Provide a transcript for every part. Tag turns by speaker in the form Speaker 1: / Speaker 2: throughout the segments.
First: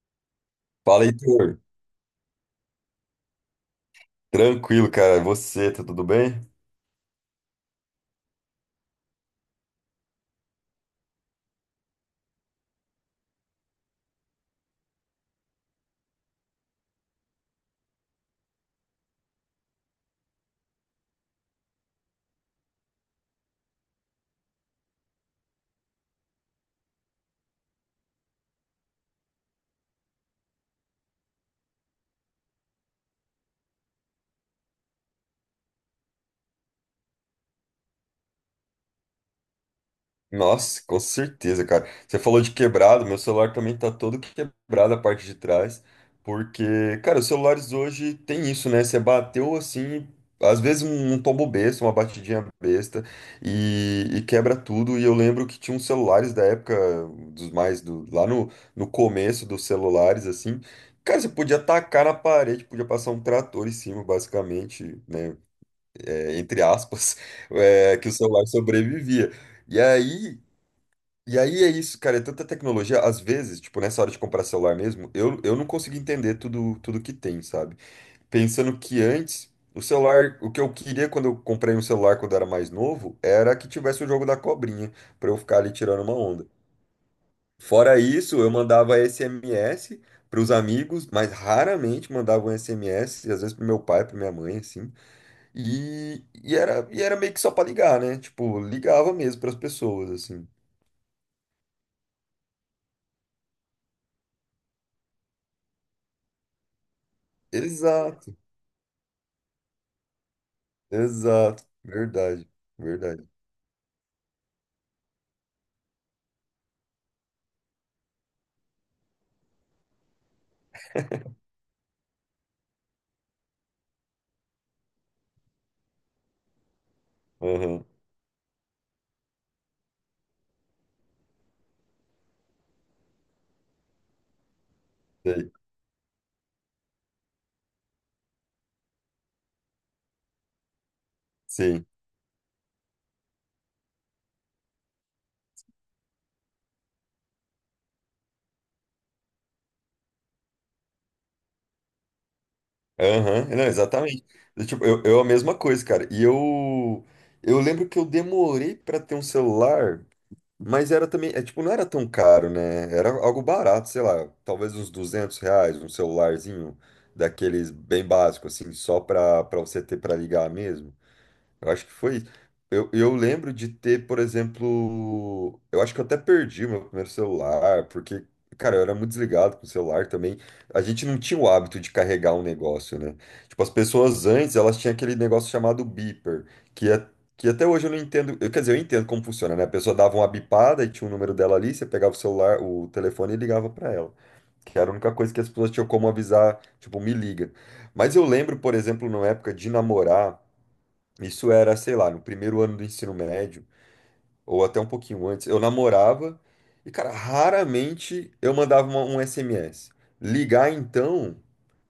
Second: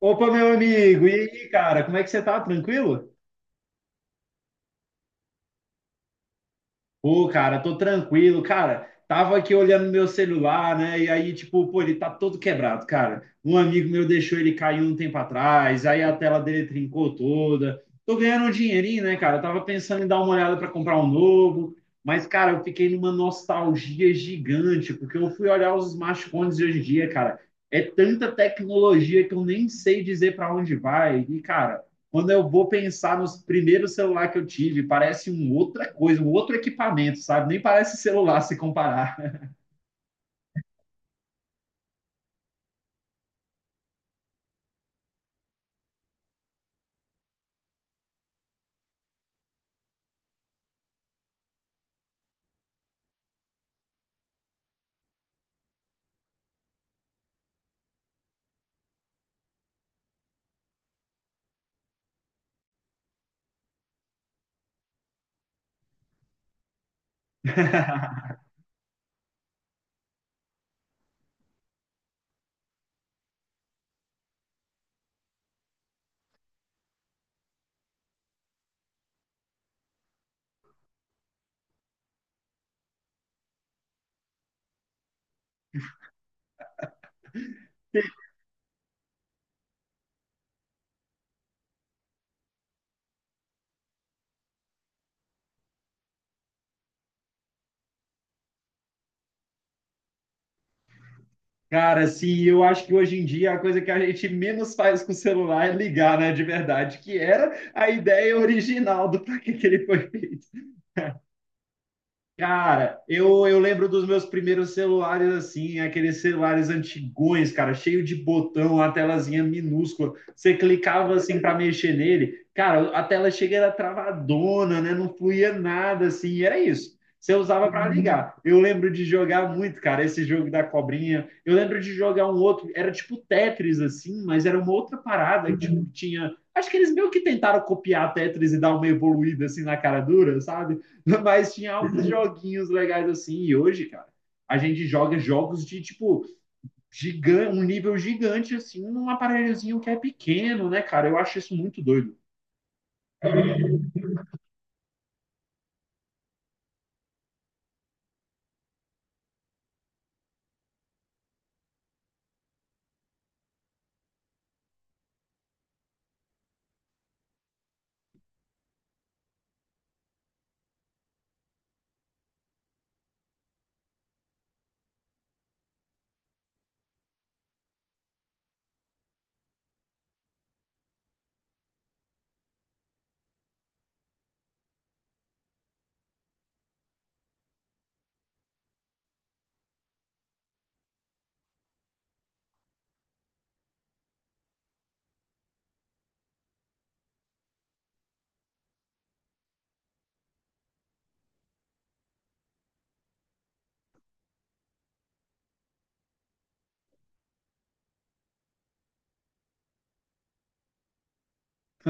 Speaker 1: Opa, meu
Speaker 2: Fala,
Speaker 1: amigo, e aí,
Speaker 2: Heitor.
Speaker 1: cara, como é que você tá? Tranquilo?
Speaker 2: Tranquilo, cara. E você, tá tudo bem?
Speaker 1: Pô, cara, tô tranquilo, cara. Tava aqui olhando meu celular, né? E aí, tipo, pô, ele tá todo quebrado, cara. Um amigo meu deixou ele cair um tempo atrás, aí a tela dele trincou toda. Tô ganhando um dinheirinho, né, cara? Tava pensando em dar uma olhada pra comprar um novo, mas, cara, eu fiquei numa nostalgia gigante, porque eu fui olhar os smartphones de hoje em dia, cara. É tanta tecnologia que eu nem sei dizer pra onde vai. E, cara. Quando eu vou pensar nos primeiros celulares que eu tive, parece uma outra coisa, um outro equipamento, sabe? Nem parece celular se comparar.
Speaker 2: Nossa, com certeza, cara. Você falou de quebrado, meu celular também tá todo quebrado a parte de trás, porque, cara, os celulares hoje tem isso, né? Você bateu assim, às vezes um tombo besta, uma batidinha besta, e quebra tudo. E eu lembro que tinha uns celulares da época, dos mais do, lá no, no começo dos celulares, assim. Cara, você podia tacar na parede, podia passar um trator em cima, basicamente, né? É, entre aspas, é, que o celular sobrevivia. E aí, e aí é isso, cara, é tanta tecnologia, às vezes, tipo, nessa hora de comprar celular mesmo, eu não consigo entender tudo, tudo que tem, sabe? Pensando que antes, o celular, o que eu queria quando eu comprei um celular quando eu era mais novo, era que tivesse o jogo da cobrinha, pra eu ficar ali tirando uma onda. Fora isso, eu mandava SMS para os amigos, mas raramente mandava um SMS, às vezes pro meu pai, para minha mãe, assim. E era meio que só pra ligar, né? Tipo, ligava mesmo pras pessoas, assim.
Speaker 1: Cara, assim, eu acho que hoje em dia a coisa que a gente menos faz com o celular é ligar, né, de verdade, que era a
Speaker 2: Exato,
Speaker 1: ideia original do para que, que ele foi feito.
Speaker 2: exato. Verdade,
Speaker 1: Cara,
Speaker 2: verdade.
Speaker 1: eu lembro dos meus primeiros celulares assim, aqueles celulares antigões, cara, cheio de botão, a telazinha minúscula. Você clicava assim para mexer nele, cara, a tela chega era travadona, né? Não fluía nada assim, era isso. Você usava
Speaker 2: Aham,
Speaker 1: para ligar. Eu lembro de jogar muito, cara, esse jogo da cobrinha. Eu lembro de jogar um outro, era tipo Tetris assim, mas era uma outra parada,
Speaker 2: sei,
Speaker 1: que, tipo, tinha, acho que eles meio que tentaram copiar Tetris e dar uma evoluída assim na cara dura, sabe? Mas tinha
Speaker 2: sim.
Speaker 1: alguns joguinhos legais assim. E hoje, cara, a gente joga jogos de tipo gigante, um nível gigante assim, num aparelhozinho que é pequeno, né, cara? Eu acho isso muito doido.
Speaker 2: Aham, não, exatamente. Eu, tipo, eu a mesma coisa, cara. E eu lembro que eu demorei pra ter um celular, mas era também, é, tipo, não era tão caro, né? Era algo barato, sei lá, talvez uns R$ 200, um celularzinho daqueles bem básico, assim, só pra, pra você ter pra ligar mesmo. Eu acho que foi isso. Eu lembro de ter, por exemplo, eu acho que eu até perdi o meu primeiro celular, porque, cara, eu era muito desligado com o celular também. A gente não tinha o hábito de carregar um negócio, né? Tipo, as pessoas antes, elas tinham aquele negócio chamado beeper, que, é, que até hoje eu não entendo. Eu, quer dizer, eu entendo como funciona, né? A pessoa dava uma bipada e tinha o número dela ali, você pegava o celular, o telefone e ligava pra ela. Que era a única coisa que as pessoas tinham como avisar, tipo, me liga. Mas eu lembro, por exemplo, na época de namorar. Isso era, sei lá, no primeiro ano do ensino médio, ou até um pouquinho antes, eu namorava e, cara, raramente eu mandava um SMS. Ligar, então,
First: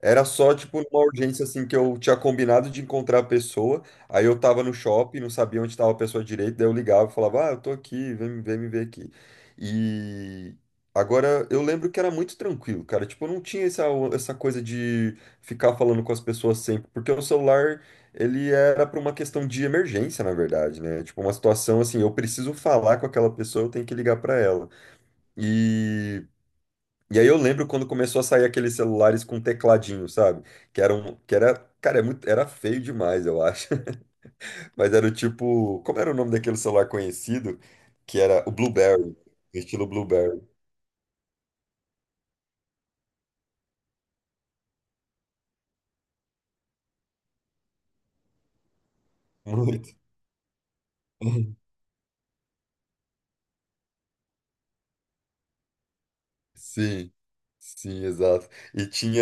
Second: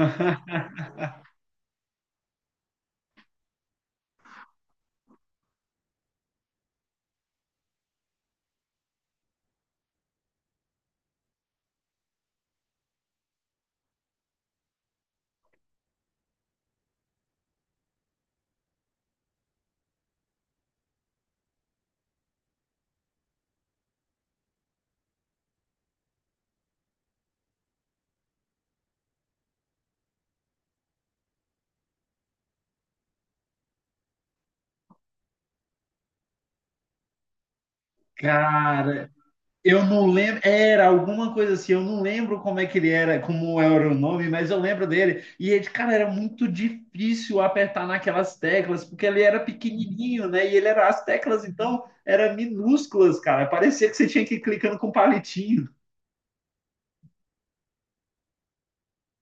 Speaker 2: era só, tipo, uma urgência, assim, que eu tinha combinado de encontrar a pessoa, aí eu tava no shopping, não sabia onde estava a pessoa direito, daí eu ligava e falava, ah, eu tô aqui, vem, vem me ver aqui. E agora, eu lembro que era muito tranquilo, cara, tipo, eu não tinha essa, essa coisa de ficar falando com as pessoas sempre, porque o celular ele era para uma questão de emergência, na verdade, né? Tipo, uma situação assim, eu preciso falar com aquela pessoa, eu tenho que ligar para ela. E, e aí eu lembro quando começou a sair aqueles celulares com tecladinho, sabe? Que era um, que era, cara, é muito, era feio demais, eu acho. Mas era o tipo, como era o nome daquele celular conhecido? Que era o
Speaker 1: Cara,
Speaker 2: Blueberry,
Speaker 1: eu
Speaker 2: estilo
Speaker 1: não lembro,
Speaker 2: Blueberry.
Speaker 1: era alguma coisa assim, eu não lembro como é que ele era, como era o nome, mas eu lembro dele. E ele, cara, era muito difícil apertar naquelas teclas, porque ele era pequenininho, né? E ele era as teclas
Speaker 2: Muito.
Speaker 1: então eram minúsculas, cara. Parecia que você tinha que ir clicando com um palitinho.
Speaker 2: Sim, sim, exato. E tinha.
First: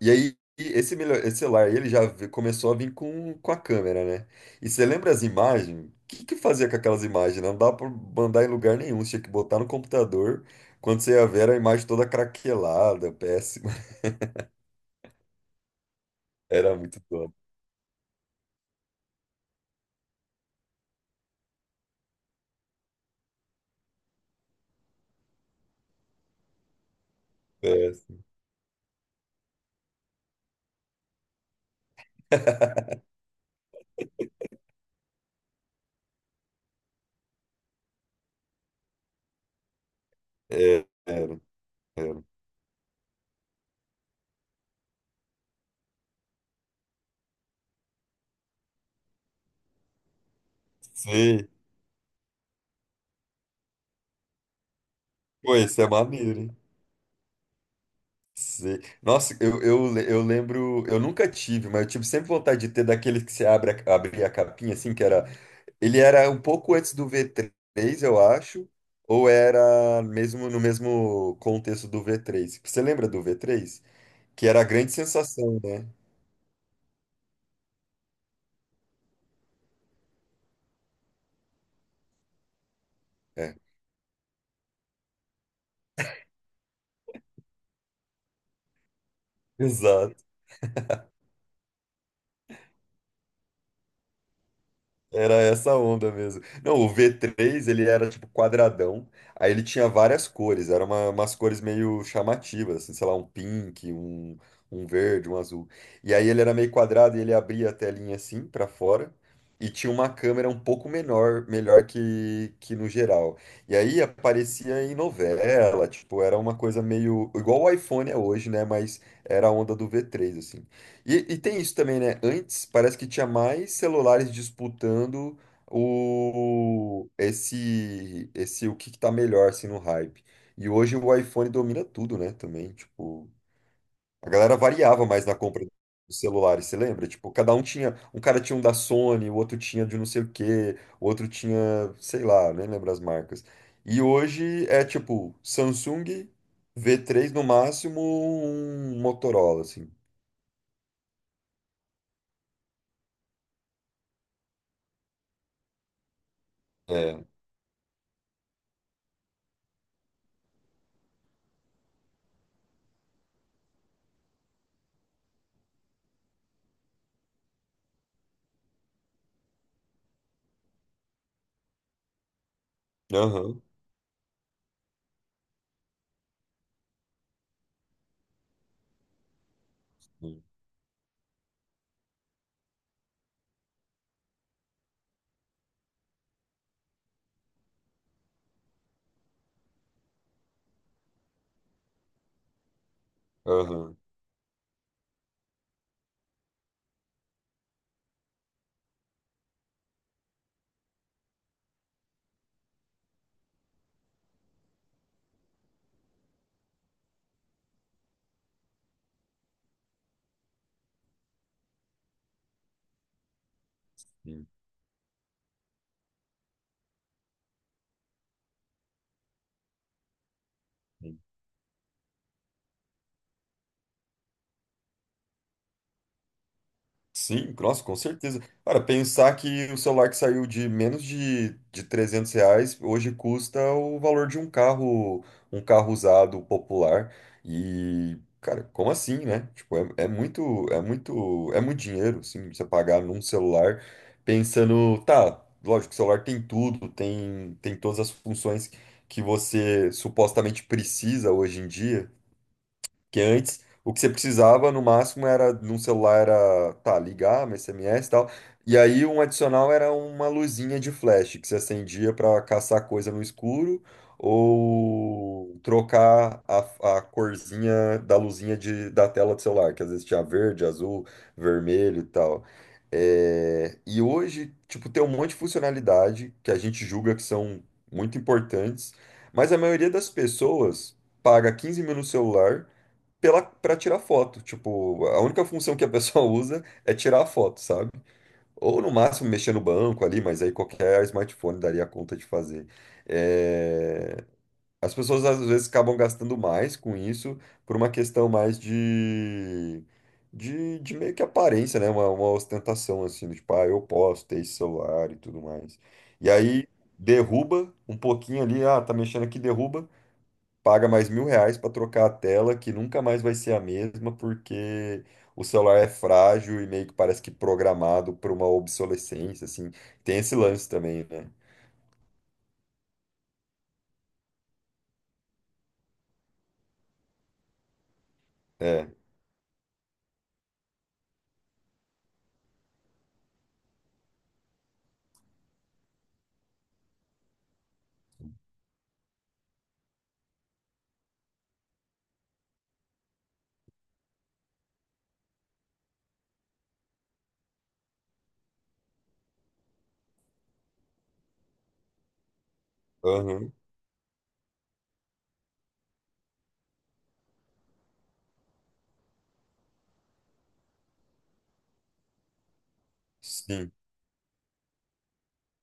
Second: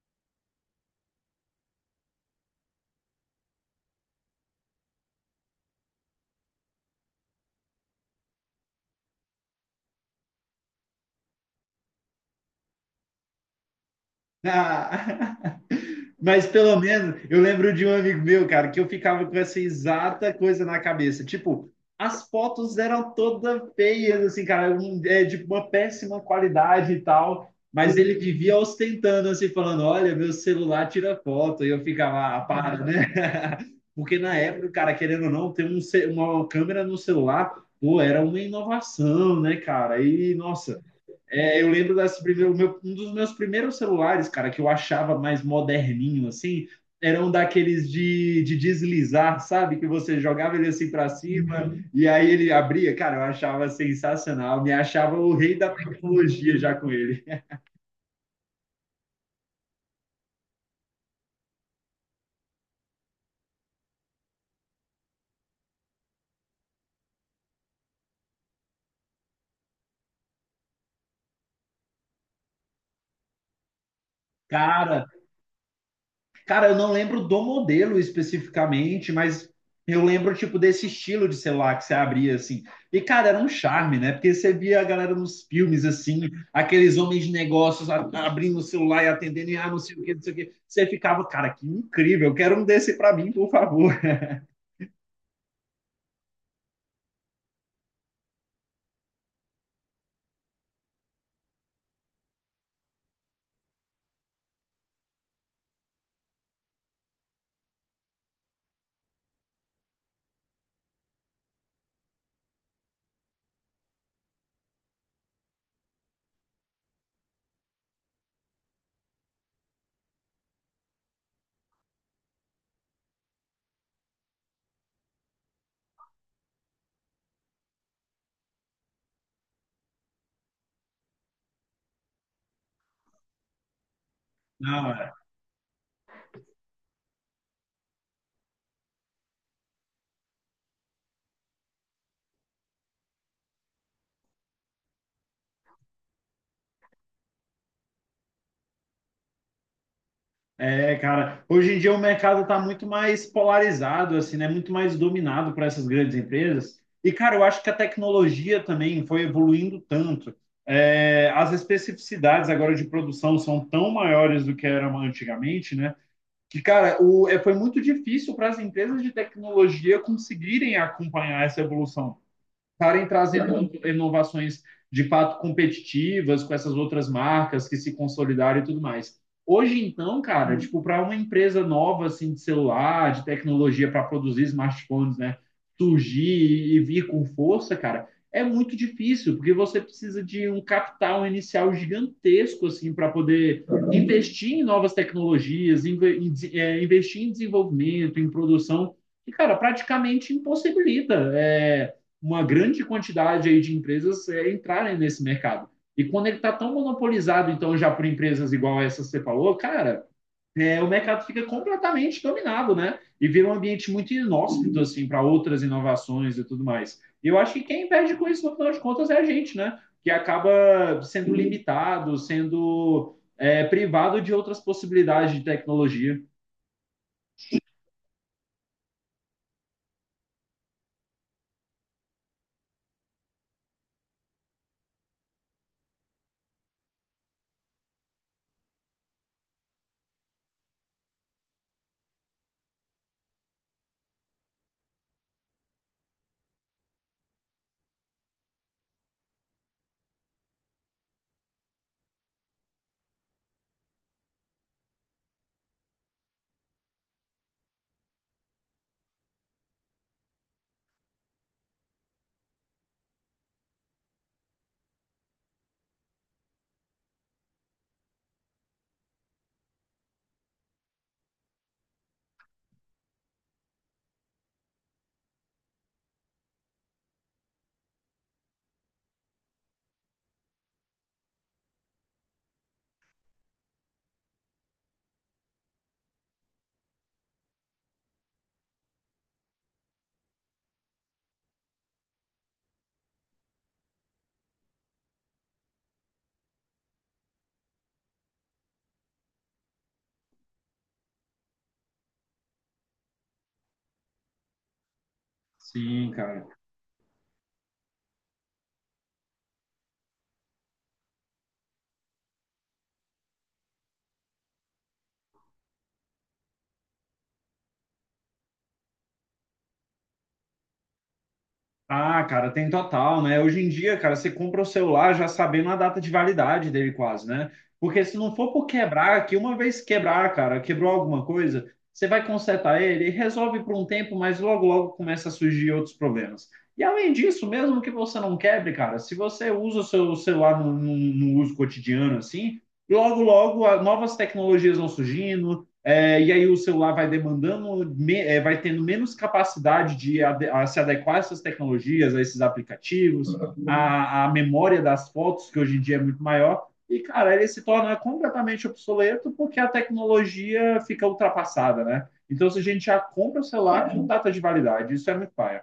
Speaker 2: E aí, esse, melhor, esse celular aí, ele já começou a vir com a câmera, né? E você lembra as imagens? O que que fazia com aquelas imagens? Não dá pra mandar em lugar nenhum, você tinha que botar no computador. Quando você ia ver, era a imagem toda craquelada, péssima.
Speaker 1: Mas
Speaker 2: Era
Speaker 1: pelo
Speaker 2: muito
Speaker 1: menos
Speaker 2: top,
Speaker 1: eu lembro de um amigo meu, cara, que eu ficava com essa exata coisa na cabeça. Tipo, as fotos eram todas feias, assim, cara, é, de uma péssima qualidade e tal. Mas ele
Speaker 2: péssimo.
Speaker 1: vivia ostentando, assim, falando: Olha, meu celular tira foto. E eu ficava, ah, para, né? Porque na época, cara, querendo ou não, ter um uma câmera no celular, pô, era uma inovação, né, cara? E, nossa.
Speaker 2: É, era,
Speaker 1: É, eu lembro das
Speaker 2: era.
Speaker 1: primeiras, o um dos meus primeiros celulares, cara, que eu achava mais moderninho, assim, eram daqueles de deslizar, sabe? Que você jogava ele assim pra
Speaker 2: Sim,
Speaker 1: cima. Uhum. E aí ele abria. Cara, eu achava sensacional, me achava o rei
Speaker 2: pô,
Speaker 1: da
Speaker 2: isso é maneiro,
Speaker 1: tecnologia
Speaker 2: hein?
Speaker 1: já com ele.
Speaker 2: Sei. Nossa, eu, eu lembro, eu nunca tive, mas eu tive sempre vontade de ter daqueles que você abre a, abria a capinha, assim, que era. Ele era um pouco antes do V3, eu acho, ou era mesmo no mesmo contexto do V3. Você lembra do V3? Que era a grande
Speaker 1: Cara,
Speaker 2: sensação, né?
Speaker 1: Cara, eu não lembro do modelo especificamente, mas eu lembro, tipo, desse estilo de celular que você abria, assim. E, cara, era um
Speaker 2: É.
Speaker 1: charme, né? Porque você via a galera nos filmes, assim, aqueles homens de negócios abrindo o celular e atendendo, e ah, não sei o quê, não
Speaker 2: Exato.
Speaker 1: sei o quê. Você ficava, cara, que incrível, eu quero um desse pra mim, por favor.
Speaker 2: Era essa onda mesmo. Não, o v três ele era tipo quadradão, aí ele tinha várias cores, eram uma, umas cores meio chamativas, assim, sei lá, um pink, um verde, um azul. E aí ele era meio quadrado e ele abria a telinha assim pra fora e tinha uma câmera um pouco menor, melhor que no geral. E aí aparecia em novela, tipo, era uma coisa meio igual o iPhone é hoje, né? Mas era a onda do v três assim. E tem isso também, né? Antes parece que tinha mais celulares disputando o esse o que que tá melhor assim no hype. E hoje o iPhone domina tudo, né? Também, tipo, a galera
Speaker 1: Não.
Speaker 2: variava mais na compra dos celulares, você lembra? Tipo, cada um tinha, um cara tinha um da Sony, o outro tinha de não sei o quê, o outro tinha, sei lá, nem lembro as marcas. E hoje é tipo Samsung V3 no máximo, um Motorola assim.
Speaker 1: É, cara, hoje em dia o mercado está muito mais polarizado, assim, né? Muito mais dominado por essas grandes empresas. E,
Speaker 2: É.
Speaker 1: cara, eu acho que a tecnologia também foi evoluindo tanto. É, as especificidades agora de produção são tão maiores do que eram antigamente, né? Que, cara, o, é, foi muito difícil para as empresas de tecnologia conseguirem acompanhar essa evolução, estarem
Speaker 2: Aham.
Speaker 1: trazendo inovações de fato competitivas com essas outras marcas que se consolidaram e tudo mais. Hoje então,
Speaker 2: Sim.
Speaker 1: cara, tipo, para uma empresa nova assim de celular, de tecnologia para produzir smartphones, né, surgir e vir com força, cara, é muito difícil, porque você precisa de um capital inicial gigantesco assim para poder
Speaker 2: Aham.
Speaker 1: investir em novas tecnologias, investir em desenvolvimento, em produção, e cara, praticamente impossibilita é, uma grande quantidade aí de empresas é, entrarem nesse mercado. E quando ele está tão monopolizado, então, já por empresas igual essa que você falou, cara, é, o mercado fica completamente dominado, né? E vira um ambiente muito
Speaker 2: Sim,
Speaker 1: inóspito, assim, para outras inovações e tudo mais. E eu acho que quem perde com isso, no final de contas, é a gente, né? Que acaba
Speaker 2: sim.
Speaker 1: sendo limitado, sendo é, privado de outras possibilidades de tecnologia.
Speaker 2: Sim, nossa, com certeza. Cara, pensar que o celular que saiu de menos de R$ 300 hoje custa o valor de um carro usado popular. E, cara, como assim, né? Tipo, é, é muito, é muito, é muito dinheiro, assim, você pagar num celular pensando, tá, lógico, o celular tem tudo, tem, tem todas as funções que você supostamente precisa hoje em dia. Que antes, o que você precisava no máximo era, num celular era, tá, ligar, um SMS e tal. E aí um adicional era uma luzinha de flash que você acendia para caçar coisa no escuro ou trocar a corzinha da luzinha de, da tela do celular, que às vezes tinha verde, azul, vermelho e tal. É, e hoje, tipo, tem um monte de funcionalidade que a gente julga que são muito importantes, mas a maioria das pessoas paga 15 mil no celular pela, pra tirar foto. Tipo, a única função que a pessoa usa é tirar a foto, sabe? Ou no máximo mexer no banco ali, mas aí qualquer smartphone daria conta de fazer. É, as pessoas às vezes acabam gastando mais com isso por uma questão mais de. De meio que aparência, né? Uma ostentação assim, do tipo, ah, eu posso ter esse celular e tudo mais.
Speaker 1: Sim,
Speaker 2: E
Speaker 1: cara.
Speaker 2: aí derruba um pouquinho ali, ah, tá mexendo aqui, derruba paga mais mil reais para trocar a tela, que nunca mais vai ser a mesma, porque o celular é frágil e meio que parece que programado para uma obsolescência, assim. Tem esse lance também, né?
Speaker 1: Ah, cara, tem total, né? Hoje em dia, cara, você compra o celular já sabendo a data de validade dele quase, né? Porque se não for por
Speaker 2: É.
Speaker 1: quebrar, que uma vez quebrar, cara, quebrou alguma coisa, você vai consertar ele e resolve por um tempo, mas logo, logo começa a surgir outros problemas. E além disso, mesmo que você não quebre, cara, se você usa o seu celular no uso cotidiano, assim, logo, logo, novas tecnologias vão surgindo, é, e aí o celular vai demandando, me, é, vai tendo menos capacidade de ade a se adequar a essas tecnologias, a esses aplicativos,
Speaker 2: Aham.
Speaker 1: a memória das fotos, que hoje em dia é muito maior, e, cara, ele se torna completamente obsoleto porque a tecnologia fica ultrapassada, né? Então, se a gente já compra o
Speaker 2: Sim.
Speaker 1: celular com data de validade, isso é muito paia.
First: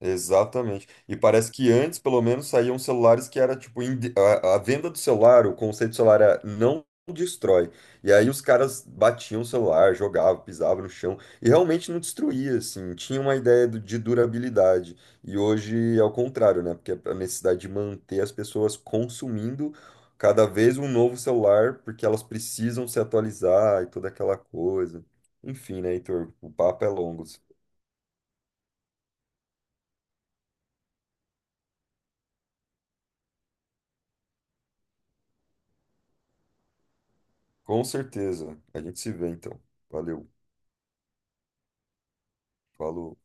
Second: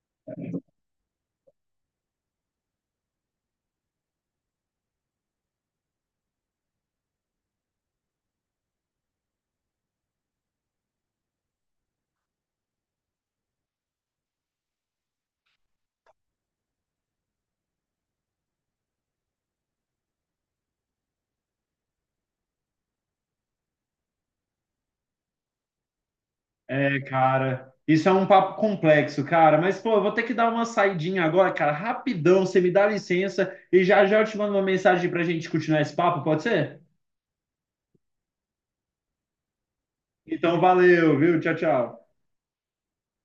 Speaker 2: Exatamente. E parece que antes, pelo menos, saíam celulares que era tipo a venda do celular, o conceito do celular era não destrói. E aí os caras batiam o celular, jogavam, pisavam no chão e realmente não destruía, assim. Tinha uma ideia de durabilidade. E hoje é o contrário, né? Porque é a necessidade de manter as pessoas consumindo cada vez um novo celular, porque elas precisam se atualizar e toda aquela coisa. Enfim, né, Heitor? O papo é
Speaker 1: É,
Speaker 2: longo.
Speaker 1: cara, isso é um papo complexo, cara. Mas, pô, eu vou ter que dar uma saidinha agora, cara, rapidão. Você me dá licença e já já eu te mando uma mensagem pra gente continuar esse papo, pode ser?
Speaker 2: Com certeza. A gente se vê então. Valeu.
Speaker 1: Então, valeu, viu? Tchau, tchau.
Speaker 2: Falou.